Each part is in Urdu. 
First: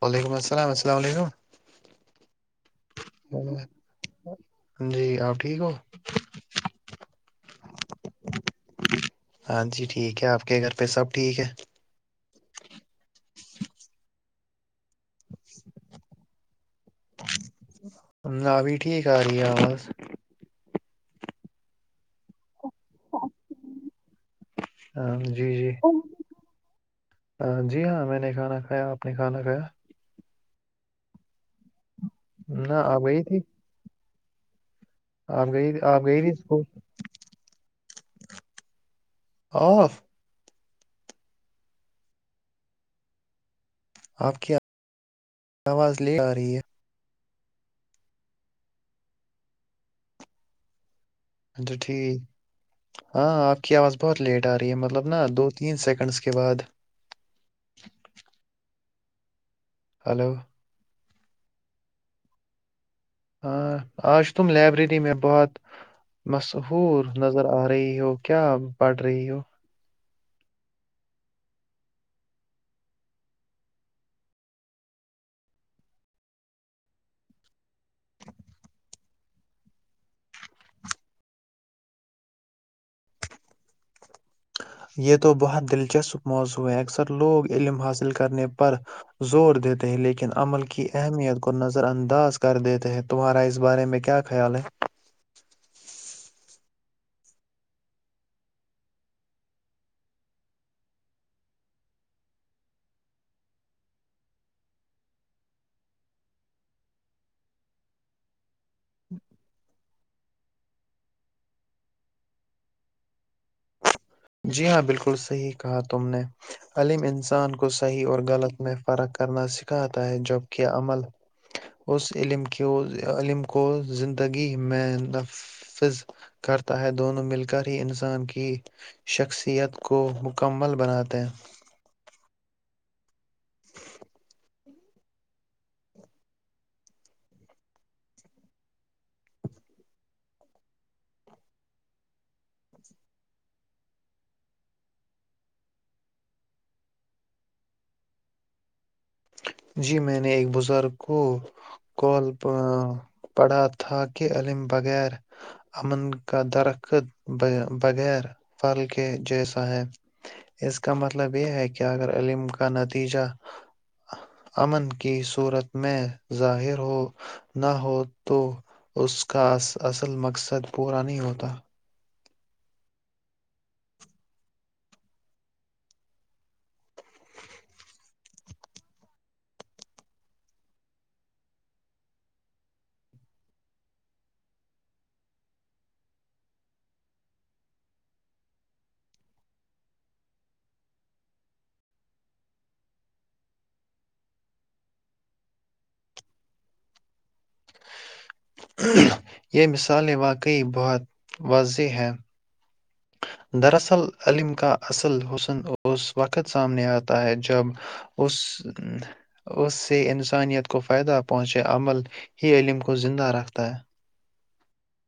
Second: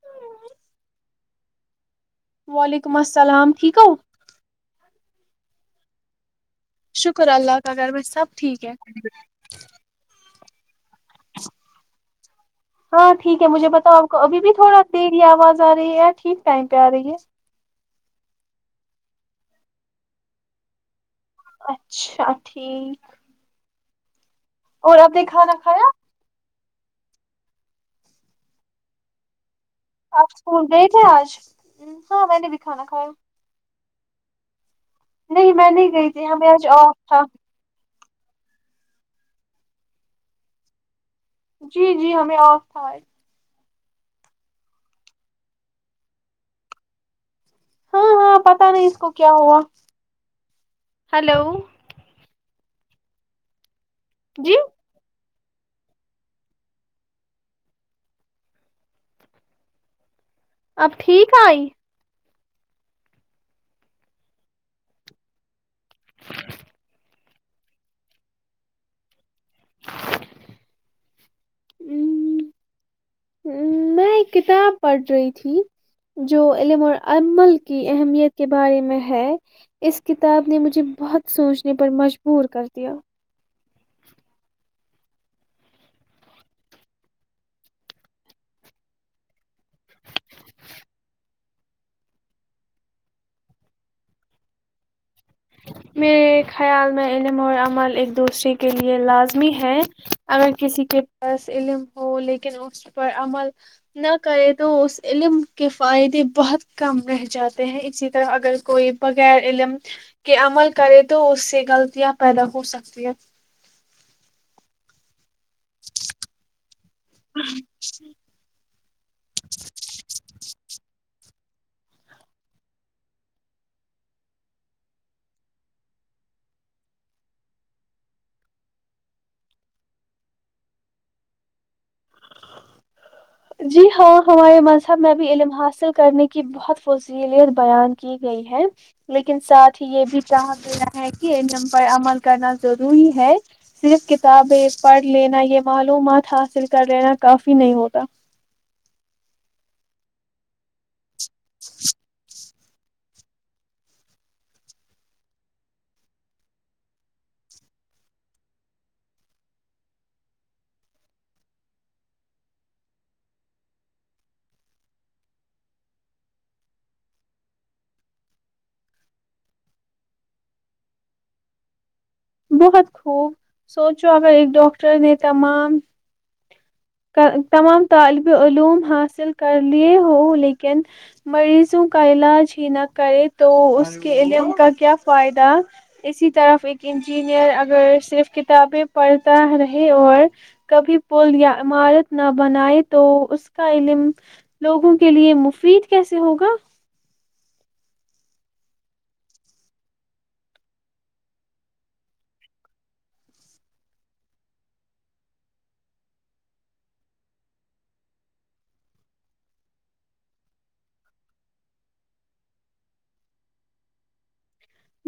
وعلیکم السلام السلام علیکم وعلیکم السلام ٹھیک ہو جی آپ ٹھیک ہو شکر اللہ کا گگر میں سب ٹھیک ہے ہاں جی ٹھیک ہے آپ کے گھر پھر سب ٹھیک ہے ہاں ٹھیک ہے مجھے بتاؤ آپ کو ابھی بھی تھوڑا دیر آواز آ رہی ہے یار ٹھیک ٹائم پی رہ ہے ہاں، ابھی ٹھیک آ رہییا بس اچھا ٹھیک اور آپ ہاں نے جی کھانا جی کھایا جی ہاں میں نے کھانا کھایا آپ نے کھانا کھایا آپ فون ڈیٹ ہے آج ہاں میں نے بھی نہ کھانا کھایا وہی تھی نہیں میں نہیں گئی تھی ہمیں آج آف تھا اورف جی جی ہمیں آف تھا آپ کی آواز لے آ رہی ہے ہاں ہاں پتا نہیں اس کو کیا ہوا ہلو اچ توا ٹھیک ہاں آپ کی آواز بہت لیٹ آ جی رہی ہے مطلب نا دو تین سیکنڈز کے بعد ہلو سب ٹھیک آئی ہاں آج تم لائبریری میں بہت مشہور نظر آ رہی ہو کیا پڑھ رہی ہو میں ایک کتاب پڑھ رہی تھی جو علم اور امل کی اہمیت کے بارے میں ہے اس کتاب نے مجھے بہت سوچنے پر مجبور کر دیا یہ تو بہت دلچسپ موضوع ہے اکثر لوگ علم حاصل کرنے پر زور دیتے ہیں لیکن عمل کی اہمیت کو نظر انداز کر دیتے ہیں تمہارا اس بارے میں کیا خیال ہے میرے خیال میں علم اور عمل ایک دوسرے کے لیے لازمی ہے اگر کسی کے پاس علم ہو لیکن اس پر عمل نہ کرے تو اس علم کے فائدے بہت کم رہ جاتے ہیں اسی طرح اگر کوئی بغیر علم کے عمل کرے تو اس سے غلطیاں پیدا ہو سکتی ہیں جی ہاں بالکل سر کہا تم نے علم انسان کو صحیح اور غلط مح فرق کرنا سکھاتا ہے جبکہ عمل اس علم کی علم کو زندگی میں نفذ کرتا ہے دونوں مل کر ہی انسان کی شخصیت کو مکمل بناتے ہیں جی ہاں ہمارے مذہب میں بھی علم حاصل کرنے کی بہت فضیلیت بیان کی گئی ہے لیکن ساتھ ہی یہ بھی چاہ دینا ہے کہ علم پر عمل کرنا ضروری ہے صرف کتابیں پڑھ لینا یہ معلومات حاصل کر لینا کافی نہیں ہوتا جی میں نے ایک بزرگ کو کال پڑھا تھا کہ علم بغیر امن کا درخت بغیر فل کے جیسا ہے اس کا مطلب یہ ہے کہ اگر علم کا نتیجہ امن کی صورت میں ظاہر ہو نہ ہو تو اس کا اصل مقصد پورا نہیں ہوتا بہت خوب سوچو اگر ایک ڈاکٹر نے تمام تمام طالب علوم حاصل کر لیے ہو لیکن مریضوں کا علاج ہی نہ کرے تو اس کے علم کا کیا فائدہ اسی طرف انجینئر اگر صرف کتابیں پڑھتا رہے اور کبھی پل یا عمارت نہ بنائے تو اس کا علم لوگوں کے لیے مفید کیسے ہوگا یہ مثالیں بہت واضح ہیں دراصل علم کا اصل حسن اس وقت سامنے اتا ہے جب اس اس سے انسانیت کو فائدہ پہنچے عمل یہ علم کو زندہ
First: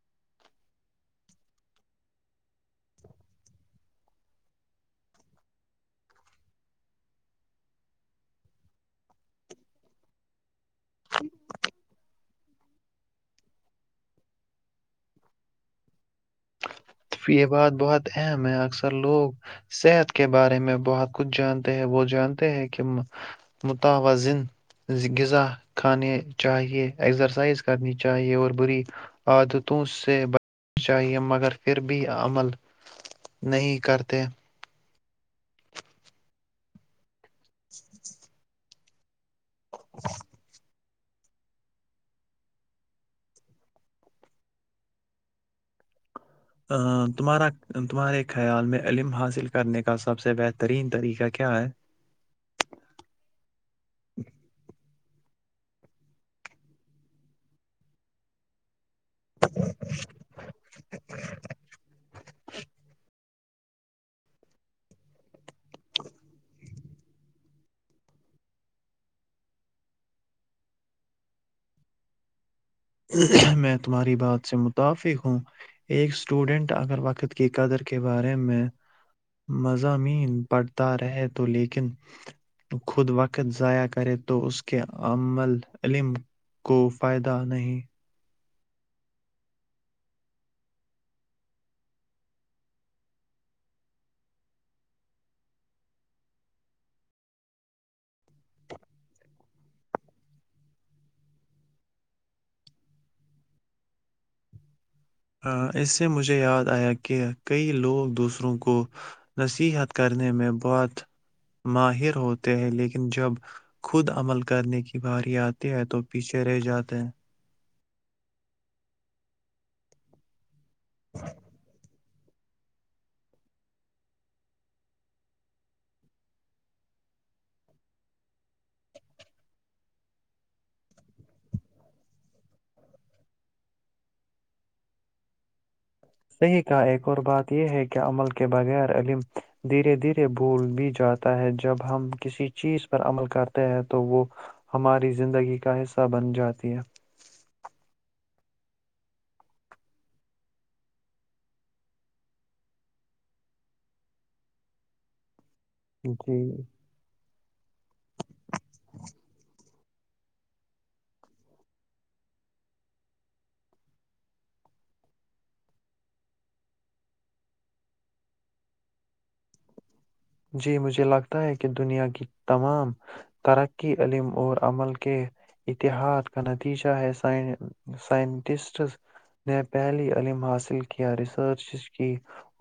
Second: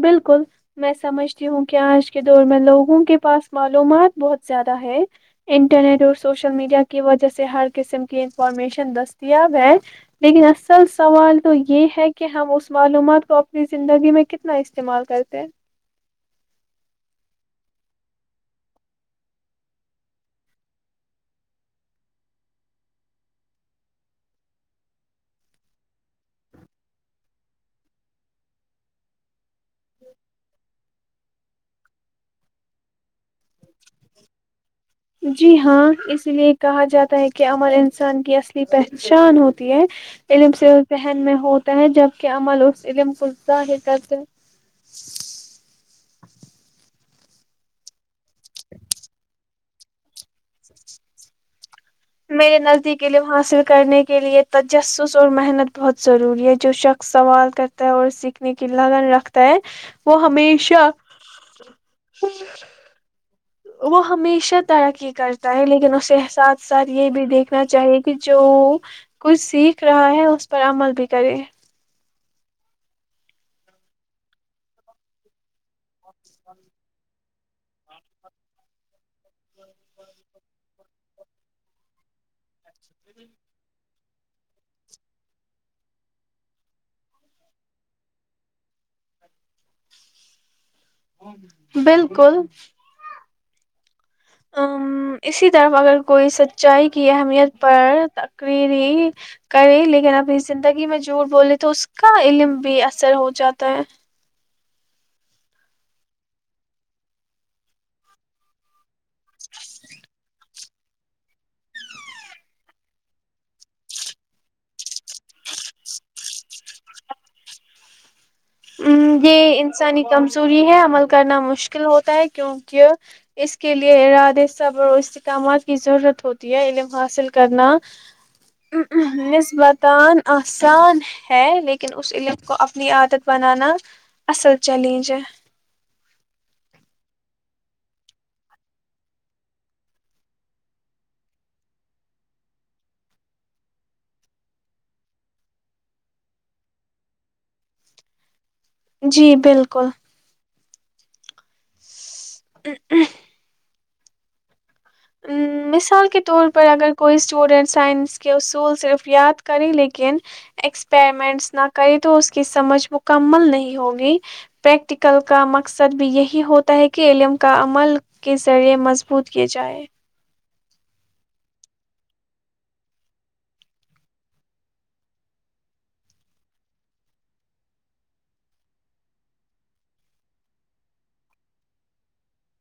بالکل میں سمجھتی ہوں کہ آج کے دور میں لوگوں کے پاس معلومات بہت زیادہ ہے انٹرنیٹ اور سوشل میڈیا کی وجہ سے ہر قسم کی انفارمیشن دستیاب ہے لیکن اصل سوال تو یہ ہے کہ کہ ہم اس معلومات کو اپنی زندگی میں کتنا استعمال کرتے یہ بات بہت اہم ہے اکثر لوگ صحت کے بارے میں بہت کچھ جانتے ہیں وہ جانتے ہیں کہ متوازن غذا کھانے چاہیے اکسرسائز کرنی چاہیے اور بری عادت تو اس سے چاہیے مگر پھر بھی عمل نہیں کرتے جی ہاں اس لیے کہا جاتا ہے کہ کہ امن انسان کی اصلی پہچ شان ہوتا ہے علم سے ذہن میں ہوتا ہے جبکہ عمل اس علم کزاہ کرتے ا تمہارا تمہارے خیال میں علم حاصل کر کرنے کا سب سے بہترین طریقہ کیا ہے میرے نزدیک علم حاصل کرنے کے لئے تجسس اور محنت بہت ضروری ہے جو شخص سوال کرتا ہے اور سیکھنے کے لیے لگن رکھتا ہے وہ ہمیشہ وہ ہمیشہ ترقی کرتا ہے لیکن اس احساس ساتھ یہ بھی دیکھنا چاہیے کہ جو کچھ سیکھ رہا ہے اس پر عمل بھی کرے میں تمہاری بات سے متفق ہوں ایک اسٹوڈینٹ اگر وقت کی قدر کے بارے میں مضامین پڑھتا رہے تو لیکن خود وقت ضائع کر کرے تو اس کے عمل علم کو فائدہ نہیں [inaudible] بالکل ا اسی طرف اگر کوئی سچائی کی اہمیت پر تقریری کرے لیکن ابنی زندگی میں جھوٹ بولے تو اس کا علم بھی اثر ہو جاتا ہے ہ اس سے مجھے یاد آیا کہ کئی لوگ دوسروں کو نصیحت کرنے میں بہت ماہر ہوتے ہیں لیکن جب خود عمل کرنے کی بھاری آتی ہے تو پیچھے رہ جاتے ہیں ہ یہ انسانی کمزور ی ہے عمل کرنا مشکل ہوتا ہے کیونکہ اس کے لیے ارادے صبر و استحکامات کی ضرورت ہوتی ہے علم حاصل کرنا نسبتاان آسان ہے لیکن اس علم کو اپنی عادت بنانا اصل چیلینج صحیح کا ایک اور بات یہ ہے کہ عمل کے بغیر علم دھیرے دھیرے بھول بھی جاتا ہے جب ہم کسی چیز پر عمل کرتے ہیں تو وہ ہماری زندگی کا حصہ بن جاتی ہے جی بالکل ا مثال کے طور جی پر اگر کوئی اسٹوڈنٹ سائنس کے اصول صرف یاد کرے لیکن ایکسپریمنٹس نہ کرے تو اس کی سمجھ مکمل نہیں ہوگی پریکٹیکل کا مقصد بھی یہی ہوتا ہے کہ علم کا عمل کے ذریعے مضبوط کیے جائے جی مجھے لگتا ہے کہ دنیا کی تمام ترقی علم اور عمل کے اتحاد کا نتیجہ ہے سائنٹسٹ نے پہلی علم حاصل کیا ریسرچ کی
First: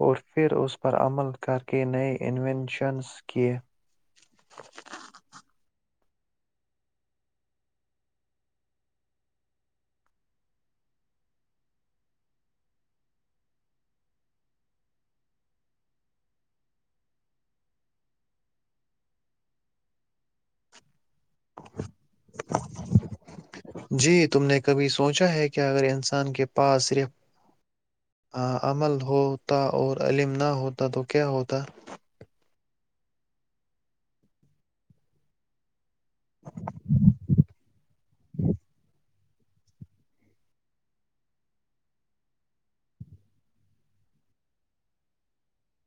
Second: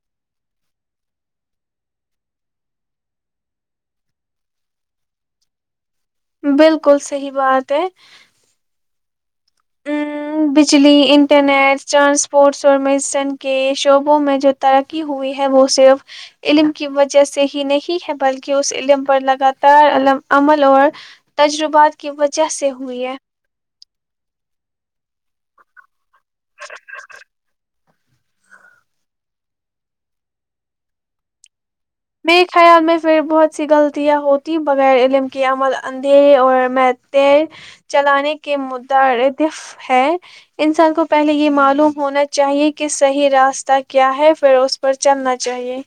اور پھر اس پر عمل کر کے نئے انوونشنز کی بالکل صحی بات ہے ا بجلی انٹرنیٹ ٹرانسپورٹس اور میڈیسن کے شعبوں میں جو ترقی ہوئی ہے وہ صرف علم کی وجہ سے ہی نہیں ہے بلکہ اس علم پر لگاتار ع عمل اور تجربات کی وجہ سے ہوئی ہے جی تم نے کبھی سوچا ہے کہ اگر ان سان کے پاس صرف ہاں عمل ہوتا اور علم نہ ہوتا تو کیا ہوتا میرے خیال میں پھر بہت سی غلطیاں ہوتی بغیر علم کی عمل اندھیرے اور مت چلانے کے مدا ف ہے انسان کو پہلے یہ معلوم ہونا چاہیے کہ صحیح راستہ کیا ہے پھر اس پر چلنا چاہیے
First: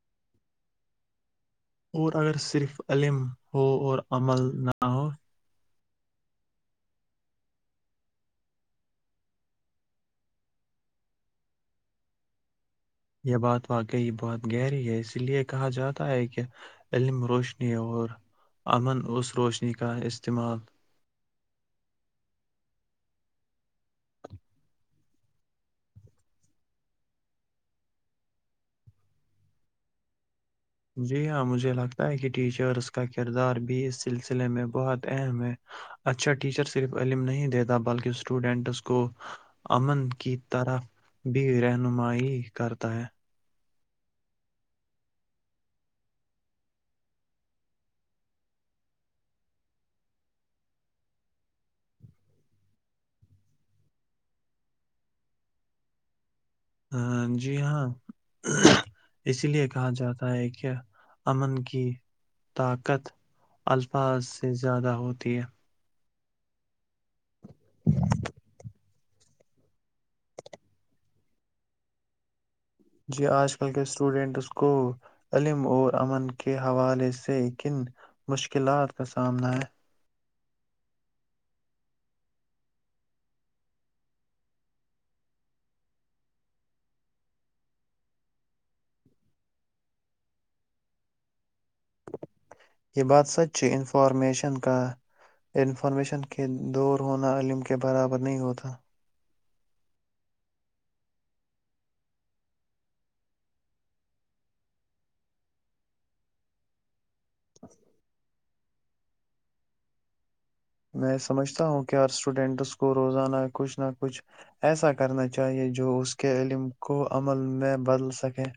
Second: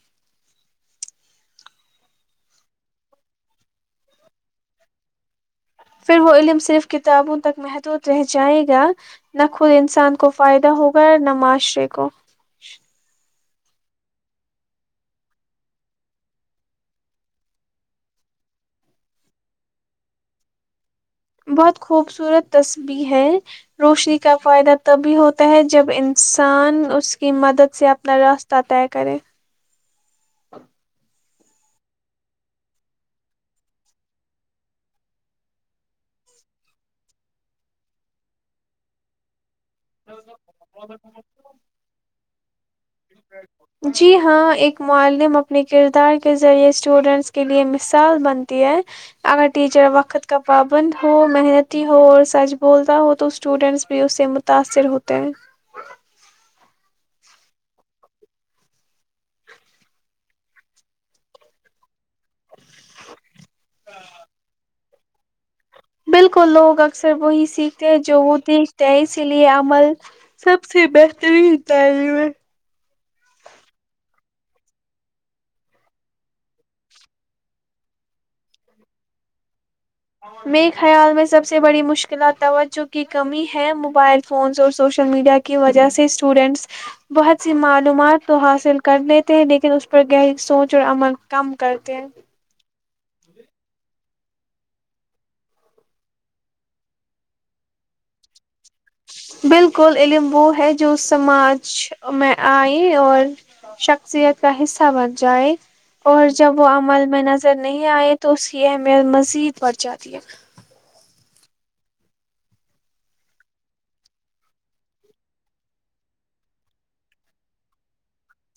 اور اگر صرف علم ہو اور عمل نہ ہو پھر وہ علم صرف کتابوں تک محدود رہ جائے گا نہ خود انسان کو فائدہ ہوگا نہ معاشرے کو یہ بات واقعی بہت گہری ہے اسی لیے کہا جاتا ہے کہ علم روشنی اور امن اس روشنی کا استعمال بہت خوبصورت تصبح ہے روشنی کا فائدہ تبھی ہوتا ہے جب انسان اس کی مدد سے اپنا راستہ طے کرے جی ہاں مجھے لگتا ہے کہ ٹیچرس کا کردار بھی اس سلسلے میں بہت اہم ہے اچھا ٹیچر صرف علم نہیں دیتا بلکہ اسٹوڈینٹس کو امن کی طرف بھی رہنمائی کرتا ہے جی ہاں ایک معم اپنے کردار کے ذریعے اسٹوڈینٹس کے لیے مثال بنتی ہے اگر ٹیچر وقت کا پابند ہو محنتی ہو اور سچ بولتا ہو تو اسٹوڈینٹس بھی اس سے متاثر ہوتے ہیں ہ جی ہاں اسی لیے کہا جاتا ہے کہ امن کی طاقت الفاظ سے زیادہ ہوتی ہے بالکل لوگ اکثر وہی سیکھتے ہیں جو وہ دیکھتے ہیں اسی لیے عمل سب سے بہترین تعلیم ہے جی آج کل کے اسٹوڈنٹس کو علم اور امن کے حوالے سے کن مشکلات کا سامنا ہے [inaudible] یہ بات سچ ہے انفارمیشن کا انفارمیشن کے دور ہونا علم کے برابر نہیں ہوتا بالکل علم وہ ہے جو سماج میں آئے اور شخصیت کا حصہ بن جائے اور جب وہ عمل میں نظر نہیں آئے تو اس ت م مز سےید برجاتییک [unintelligible] میں سمجھتا ہوں کہ ہ اسٹوڈینٹس کو روزانہ کچھ نہ کچھ ایسا کرنا چاہیے جو اس کے علم کو عمل میں بدل سکے [unintelligible]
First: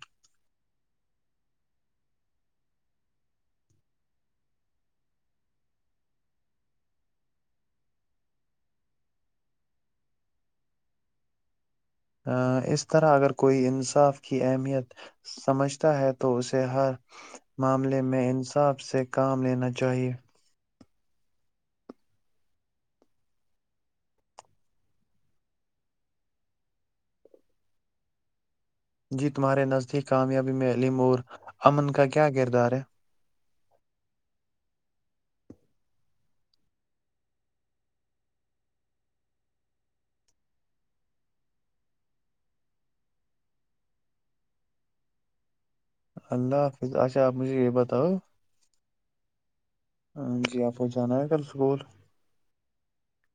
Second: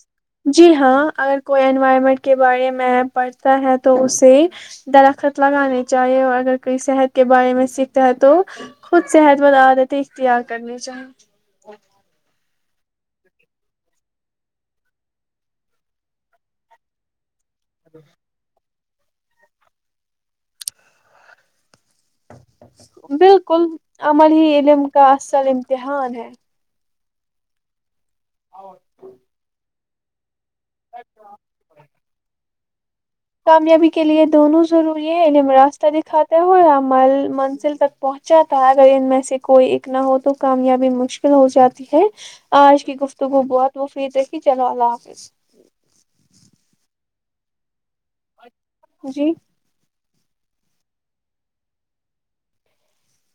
جی ہاں اگر کوئی انوائرمنٹ کے بارے میں پڑھتا ہے تو اسے درخت لگانے چاہیے اور اگر کوئی صحت کے بارے میں سیکھتا ہے تو خود صحت وند عادتیں اختیار کرنی چاہیے اس طرح اگر کوئی انصاف کی اہمیت سمجھتا ہے تو اسے ہر معاملے میں انصاف سے کام لینا چاہیئے بالکل امن ہی علم کا اصل امتحان ہے [unintelligible] [unintelligible] اور جی تمہے نزدیک کامیاب میں علیمور امن کا کیا کردار [unintelligible] [inaudible] کامیابی کے لیے دونوں ضروری ہے علم راستہ دکھاتا ہو یا مل منزل تک پہنچاتا ہے اگر ان میں سے کوئی ا نہ ہو تو کامیابی مشکل ہو جاتی ہے آج کی گفتگو بہت مفید ر کہھی چلو اللہ حافظ اللہ حافظ اچھا آپ مجھے یہ بات جی [unintelligible] ہاں جی آپ کو جانا ہے کل سکول [unintelligible]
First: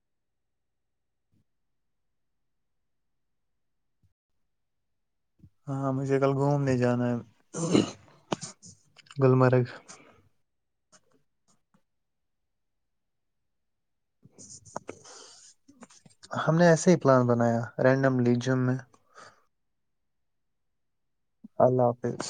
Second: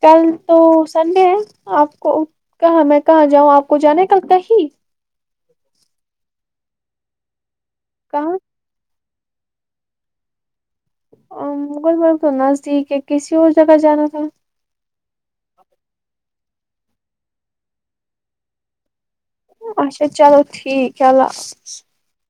کل تو سنڈے ہے آپ کو کہاں میں کہاں جاؤں آپ کو جانا ہے کل ت ہی ہاں مجھے کل گھومنے جانا ہے کہ [unintelligible] گللمرگ [unintelligible] مغل برگ تو نزدیک ہے کسی اور جگہ جانا [unintelligible] ہ [unintelligible] ہم نے ایسے ہی پلان بنایا رینڈم لی جم میں اچھا چلو ٹھیک [unintelligible] اللہ حافظ